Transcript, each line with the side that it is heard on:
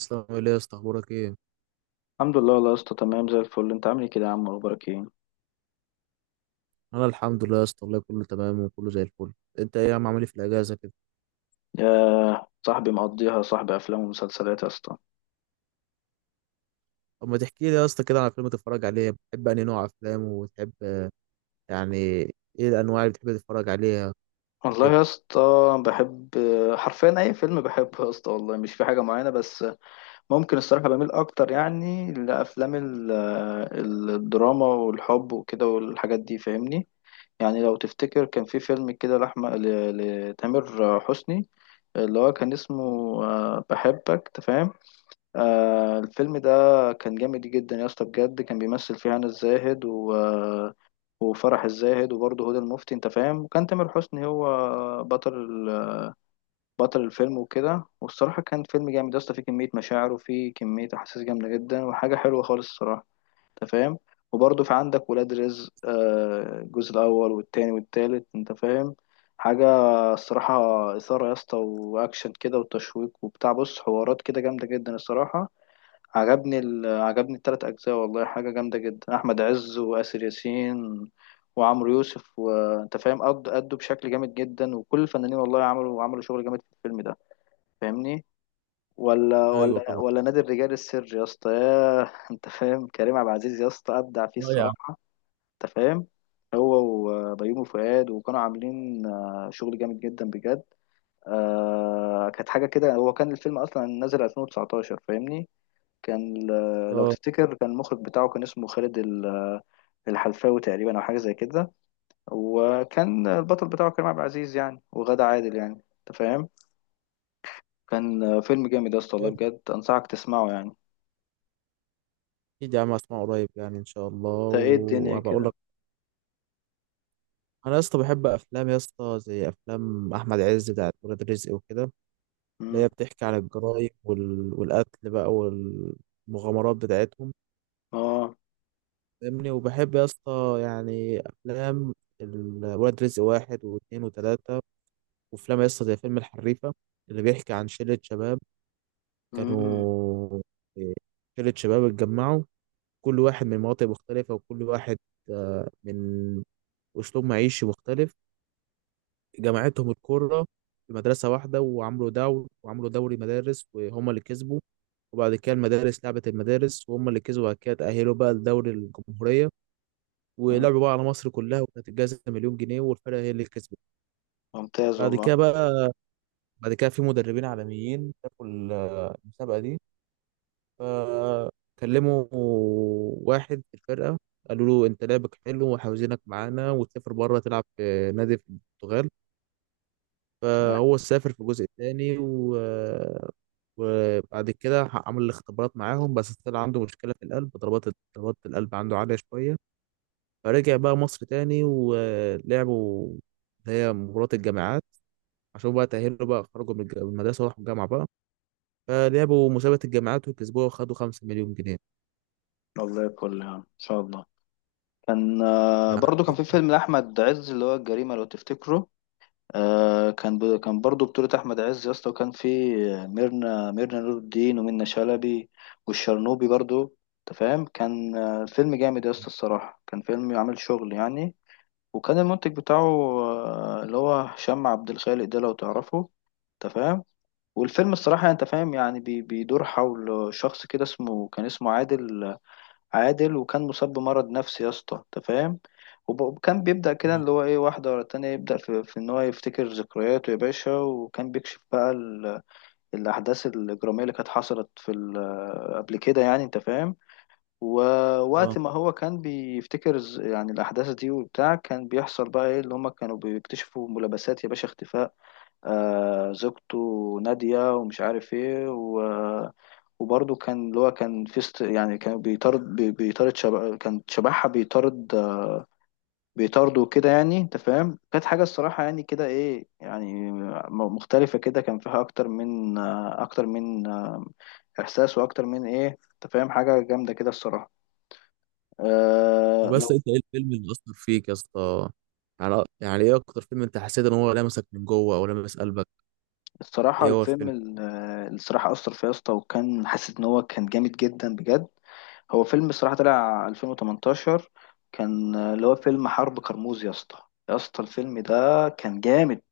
right: اسلام ايه يا اسطى؟ اخبارك ايه؟
left: الحمد لله والله يا اسطى تمام زي الفل، انت عامل ايه كده يا عم؟ اخبارك ايه؟
right: انا الحمد لله يا اسطى والله كله تمام وكله زي الفل. انت ايه يا عم؟ عامل ايه في الاجازه كده؟
left: يا صاحبي مقضيها صاحبي، افلام ومسلسلات يا اسطى.
right: طب ما تحكي لي يا اسطى كده على فيلم تتفرج عليه، بتحب انهي نوع افلام وتحب، يعني، ايه الانواع اللي بتحب تتفرج عليها
left: والله
right: وكده؟
left: يا اسطى بحب حرفيا اي فيلم، بحبه يا اسطى والله، مش في حاجه معينه. بس ممكن الصراحه بميل اكتر يعني لافلام الدراما والحب وكده والحاجات دي، فاهمني؟ يعني لو تفتكر كان في فيلم كده لأحمد لتامر حسني، اللي هو كان اسمه بحبك تفهم. آه، الفيلم ده كان جامد جدا يا اسطى بجد، كان بيمثل فيه هنا الزاهد و... آه، وفرح الزاهد وبرضه هدى المفتي، انت فاهم؟ وكان تامر حسني هو بطل ال... بطل الفيلم وكده. والصراحة كان فيلم جامد يا اسطى، فيه كمية مشاعر وفيه كمية أحاسيس جامدة جدا، وحاجة حلوة خالص الصراحة، انت فاهم؟ وبرضه في عندك ولاد رزق، آه الجزء الأول والتاني والتالت، انت فاهم؟ حاجة الصراحة إثارة يا اسطى وأكشن كده وتشويق وبتاع، بص حوارات كده جامدة جدا الصراحة. عجبني التلات أجزاء والله، حاجة جامدة جدا. أحمد عز وآسر ياسين وعمرو يوسف، وأنت فاهم قد أدوا بشكل جامد جدا، وكل الفنانين والله عملوا شغل جامد في الفيلم ده، فاهمني؟ ولا
right: ايوه
left: ولا
right: طبعا.
left: ولا نادي الرجال السر يا اسطى، ياه أنت فاهم؟ كريم عبد العزيز يا اسطى أبدع فيه
right: اه يا عم.
left: الصراحة، أنت فاهم؟ هو وبيومي فؤاد، وكانوا عاملين شغل جامد جدا بجد. آه كانت حاجة كده، هو كان الفيلم أصلا نازل 2019 فاهمني. كان لو
right: اه.
left: تفتكر كان المخرج بتاعه كان اسمه خالد الحلفاوي تقريبا او حاجه زي كده، وكان البطل بتاعه كريم عبد العزيز يعني وغادة عادل يعني، انت فاهم؟ كان فيلم جامد يا اسطى والله بجد، انصحك تسمعه يعني.
right: اكيد يا عم، اسمع قريب يعني ان شاء الله
left: انت ايه الدنيا
right: وهبقى اقول
left: كده؟
right: لك. انا يا اسطى بحب افلام يا اسطى زي افلام احمد عز بتاعت ولاد رزق وكده، اللي هي
left: امم.
right: بتحكي عن الجرايم وال... والقتل بقى والمغامرات بتاعتهم،
left: اه.
right: فاهمني، وبحب يا اسطى يعني افلام الولد رزق واحد واثنين وثلاثة، وافلام يا اسطى زي فيلم الحريفة اللي بيحكي عن شلة شباب
left: امم.
right: كانوا، آه، شلة شباب اتجمعوا، كل واحد من مناطق مختلفة، وكل واحد، من أسلوب معيشي مختلف. جمعتهم الكرة في مدرسة واحدة، وعملوا دوري، وعملوا دوري مدارس وهم اللي كسبوا، وبعد كده المدارس لعبت المدارس وهم اللي كسبوا. بعد كده تأهلوا بقى لدوري الجمهورية،
left: أمم.
right: ولعبوا بقى على مصر كلها، وكانت الجائزة مليون جنيه والفرقة هي اللي كسبت.
left: ممتاز
right: بعد
left: والله.
right: كده بقى، بعد كده في مدربين عالميين شافوا المسابقة دي، فكلموا واحد في الفرقة، قالوا له انت لعبك حلو وعاوزينك معانا، وتسافر بره تلعب في نادي في البرتغال.
left: تمام
right: فهو سافر في الجزء الثاني و... وبعد كده عمل الاختبارات معاهم، بس طلع عنده مشكلة في القلب، ضربات القلب عنده عالية شوية، فرجع بقى مصر تاني ولعبوا اللي هي مباراة الجامعات، عشان بقى تأهلوا بقى، خرجوا من من المدرسة وراحوا الجامعة بقى، فلعبوا مسابقة الجامعات وكسبوها وخدوا 5 مليون جنيه.
left: والله، كل يعني ان شاء الله. كان برضو كان في
right: يعني.
left: فيلم لاحمد عز اللي هو الجريمه، لو تفتكره. آه، كان كان برضو بطولة أحمد عز يا اسطى، وكان في ميرنا نور الدين ومنة شلبي والشرنوبي برضو، أنت فاهم؟ كان فيلم جامد يا اسطى الصراحة، كان فيلم عامل شغل يعني. وكان المنتج بتاعه اللي هو هشام عبد الخالق ده، لو تعرفه، أنت فاهم؟ والفيلم الصراحة أنت فاهم يعني بيدور حول شخص كده اسمه كان اسمه عادل. وكان مصاب بمرض نفسي يا اسطى، انت فاهم؟ وكان بيبدأ كده
right: مم.
left: اللي هو ايه، واحدة ورا التانية يبدأ في ان هو يفتكر ذكرياته يا باشا، وكان بيكشف بقى الأحداث الإجرامية اللي كانت حصلت في قبل كده يعني، انت فاهم؟
right: اه.
left: ووقت ما هو كان بيفتكر يعني الأحداث دي وبتاع، كان بيحصل بقى ايه، اللي هما كانوا بيكتشفوا ملابسات يا باشا، اختفاء زوجته نادية ومش عارف ايه، وبرضه كان اللي هو كان في يعني كان بيطارد بي- بيطارد شب... كان شبحها بيطارد بيطارده كده، يعني انت فاهم؟ كانت حاجة الصراحة يعني كده ايه، يعني مختلفة كده، كان فيها اكتر من اكتر من احساس، واكتر من ايه، انت فاهم؟ حاجة جامدة كده الصراحة.
right: طب بس انت ايه الفيلم اللي أثر فيك يا اسطى؟ يعني، يعني ايه أكتر فيلم انت حسيت ان هو لمسك من جوه أو لمس قلبك؟
left: الصراحة
right: ايه هو الفيلم؟
left: الصراحة أثر فيا يا اسطى، وكان حاسس إن هو كان جامد جدا بجد. هو فيلم الصراحة طلع 2018، كان اللي هو فيلم حرب كرموز يا اسطى. يا اسطى الفيلم ده كان جامد.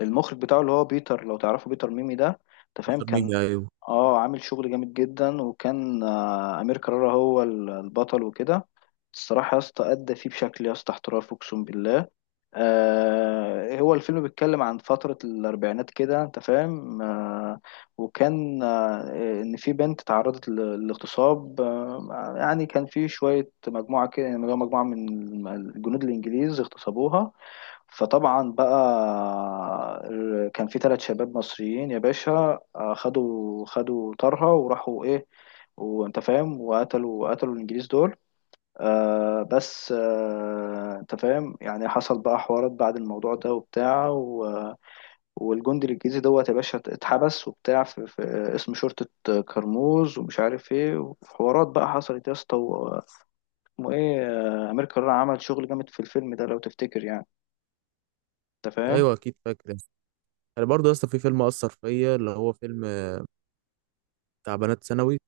left: المخرج بتاعه اللي هو بيتر، لو تعرفه بيتر ميمي ده، أنت فاهم؟
right: بيتر
left: كان
right: ميمي، أيوه.
left: اه عامل شغل جامد جدا، وكان أمير كرارة هو البطل وكده. الصراحة يا اسطى أدى فيه بشكل يا اسطى احترافي أقسم بالله. آه، هو الفيلم بيتكلم عن فترة الأربعينات كده، أنت فاهم؟ وكان إن في بنت تعرضت للاغتصاب، يعني كان في شوية مجموعة كده، يعني مجموعة من الجنود الإنجليز اغتصبوها. فطبعا بقى كان في ثلاث شباب مصريين يا باشا، خدوا طارها وراحوا إيه، وأنت فاهم وقتلوا الإنجليز دول. آه بس آه انت فاهم، يعني حصل بقى حوارات بعد الموضوع ده وبتاع والجندي الانجليزي دوت يا باشا اتحبس وبتاع في اسم شرطة كرموز ومش عارف ايه، وحوارات بقى حصلت يا اسطى اسمه ايه، امير كرارة عمل شغل جامد في الفيلم ده لو تفتكر يعني، انت فاهم؟
right: أيوه، أكيد فاكر. أنا برضه يا اسطى في فيلم أثر فيا اللي هو فيلم بتاع بنات ثانوي،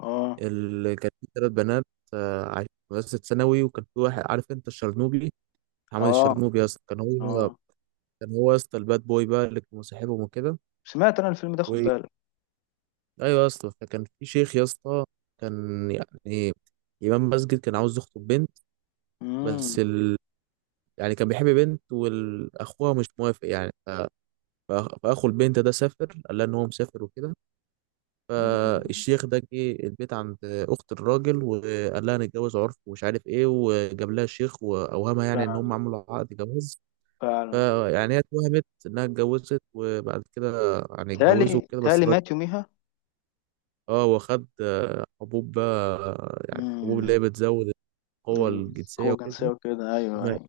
left: اه.
right: اللي كان في 3 بنات، عايشين في مدرسة ثانوي، وكان في واحد، عارف انت، الشرنوبي، محمد
left: اه.
right: الشرنوبي يا اسطى، كان هو،
left: اه.
right: كان هو يا اسطى الباد بوي بقى اللي كان مصاحبهم وكده
left: سمعت انا الفيلم ده، خد
right: و...
left: بالك.
right: ايوه يا اسطى، فكان في شيخ يا اسطى، كان يعني إمام مسجد، كان عاوز يخطب بنت،
left: امم.
right: بس ال... يعني كان بيحب بنت واخوها مش موافق يعني ف... فأخو البنت ده سافر، قال لها إن هو مسافر وكده.
left: أمم.
right: فالشيخ ده جه البيت عند اخت الراجل وقال لها نتجوز، عرف ومش عارف ايه، وجاب لها شيخ واوهمها يعني ان
left: فعلا.
right: هم عملوا عقد جواز.
left: فعلا.
right: فيعني هي اتوهمت انها اتجوزت، وبعد كده يعني اتجوزوا
left: تالي
right: وكده، بس
left: تالي
right: الراجل
left: مات.
right: اه واخد حبوب بقى، يعني حبوب اللي
left: يوميها.
right: هي بتزود القوة
left: القوة
right: الجنسية
left: الجنسية
right: وكده،
left: وكده، أيوه
right: ومات.
left: أيوه.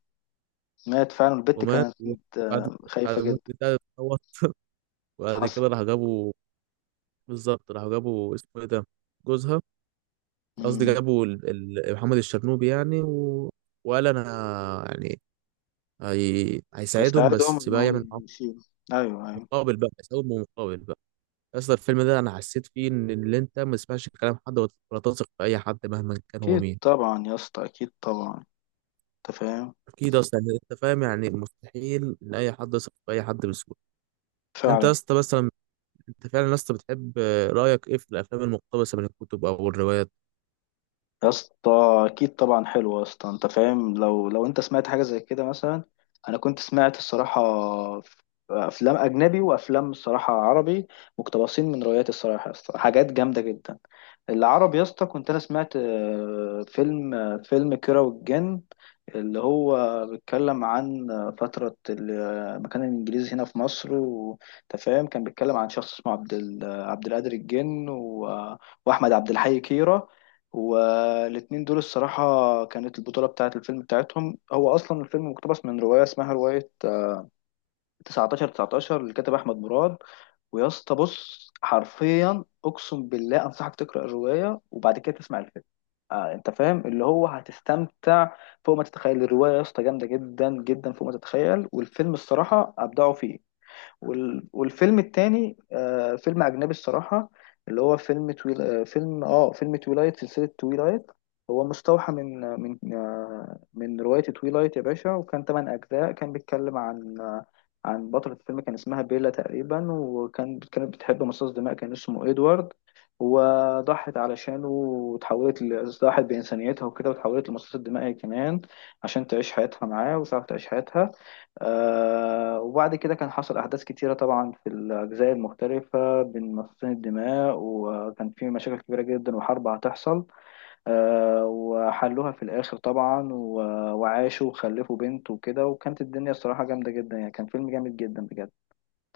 left: مات فعلا، البت
right: ومات
left: كانت
right: وبعد، بعد
left: خايفة
right: الموت
left: جدا.
right: بتاعه اتطور. وبعد
left: حصل.
right: كده راح جابوا، بالظبط راح جابوا، اسمه ايه ده، جوزها، قصدي
left: مم.
right: جابوا محمد الشرنوبي يعني و... وقال انا يعني، هيساعدهم
left: يساعدهم
right: بس
left: إن
right: بقى
left: هو
right: يعمل معاهم
left: يشيله، أيوه أيوه.
right: مقابل بقى، يساوي مقابل بقى. اصلا الفيلم ده انا حسيت فيه ان اللي انت ما تسمعش كلام حد، ولا تثق في اي حد مهما كان هو
left: أكيد
right: مين.
left: طبعا يا اسطى، أكيد طبعا، أنت فاهم؟
right: اكيد اصلا انت فاهم، يعني مستحيل ان اي حد يثق في اي حد بسهوله. انت
left: فعلا.
right: يا اسطى مثلا، انت فعلا يا اسطى بتحب، رايك ايه في الافلام المقتبسه من الكتب او الروايات؟
left: يا اسطى أكيد طبعا. حلو يا اسطى، أنت فاهم، لو أنت سمعت حاجة زي كده مثلا. أنا كنت سمعت الصراحة، ف- أفلام أجنبي وأفلام الصراحة عربي مقتبسين من روايات الصراحة يا اسطى، حاجات جامدة جدا. العربي يا اسطى كنت انا سمعت فيلم فيلم كيرة والجن، اللي هو بيتكلم عن فترة ما كان الانجليزي هنا في مصر، وانت فاهم كان بيتكلم عن شخص اسمه عبد القادر الجن واحمد عبد الحي كيرة. والاتنين دول الصراحة كانت البطولة بتاعة الفيلم بتاعتهم. هو أصلا الفيلم مقتبس من رواية اسمها رواية 19 19 اللي كتب أحمد مراد. ويا اسطى بص حرفيا اقسم بالله انصحك تقرا الروايه، وبعد كده تسمع الفيلم، آه انت فاهم؟ اللي هو هتستمتع فوق ما تتخيل. الروايه يا اسطى جامده جدا جدا فوق ما تتخيل، والفيلم الصراحه ابدعوا فيه. والفيلم التاني آه فيلم أجنبي الصراحة، اللي هو فيلم تويلايت، سلسلة تويلايت. هو مستوحى من رواية تويلايت يا باشا، وكان تمن أجزاء. كان بيتكلم عن آه عن بطلة الفيلم كان اسمها بيلا تقريبا، وكان كانت بتحب مصاص دماء كان اسمه إدوارد. وضحت علشانه وتحولت ضحت بإنسانيتها وكده، وتحولت لمصاص الدماء هي كمان، عشان تعيش حياتها معاه وتعرف تعيش حياتها. آه، وبعد كده كان حصل أحداث كتيرة طبعا في الأجزاء المختلفة بين مصاصين الدماء، وكان في مشاكل كبيرة جدا وحرب هتحصل. آه، وحلوها في الآخر طبعا وعاشوا وخلفوا بنت وكده، وكانت الدنيا الصراحة جامدة جدا يعني، كان فيلم جامد جدا بجد.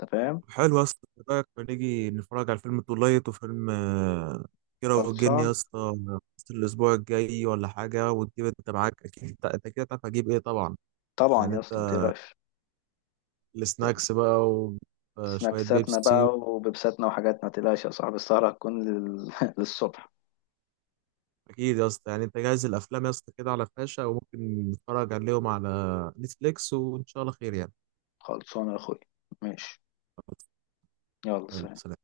left: أنت فاهم؟
right: حلو يا اسطى، إيه رايك ما نيجي نتفرج على فيلم تولايت وفيلم كيرة والجن يا
left: خلصان.
right: اسطى في الاسبوع الجاي ولا حاجه، وتجيب انت معاك، اكيد أنت كده تعرف هجيب ايه طبعا.
left: طبعا
right: يعني
left: يا
right: انت،
left: اسطى متقلقش.
right: السناكس بقى وشويه
left: سناكساتنا بقى
right: بيبسي.
left: وبيبساتنا وحاجاتنا، متقلقش يا صاحبي، السهرة هتكون للصبح.
right: اكيد يا اسطى، يعني انت جاهز الافلام يا اسطى كده على فلاشه، وممكن نتفرج عليهم على نتفليكس وان شاء الله خير يعني.
left: خلصانة يا أخوي. ماشي. يلا
right: يلا
left: سلام.
right: سلام.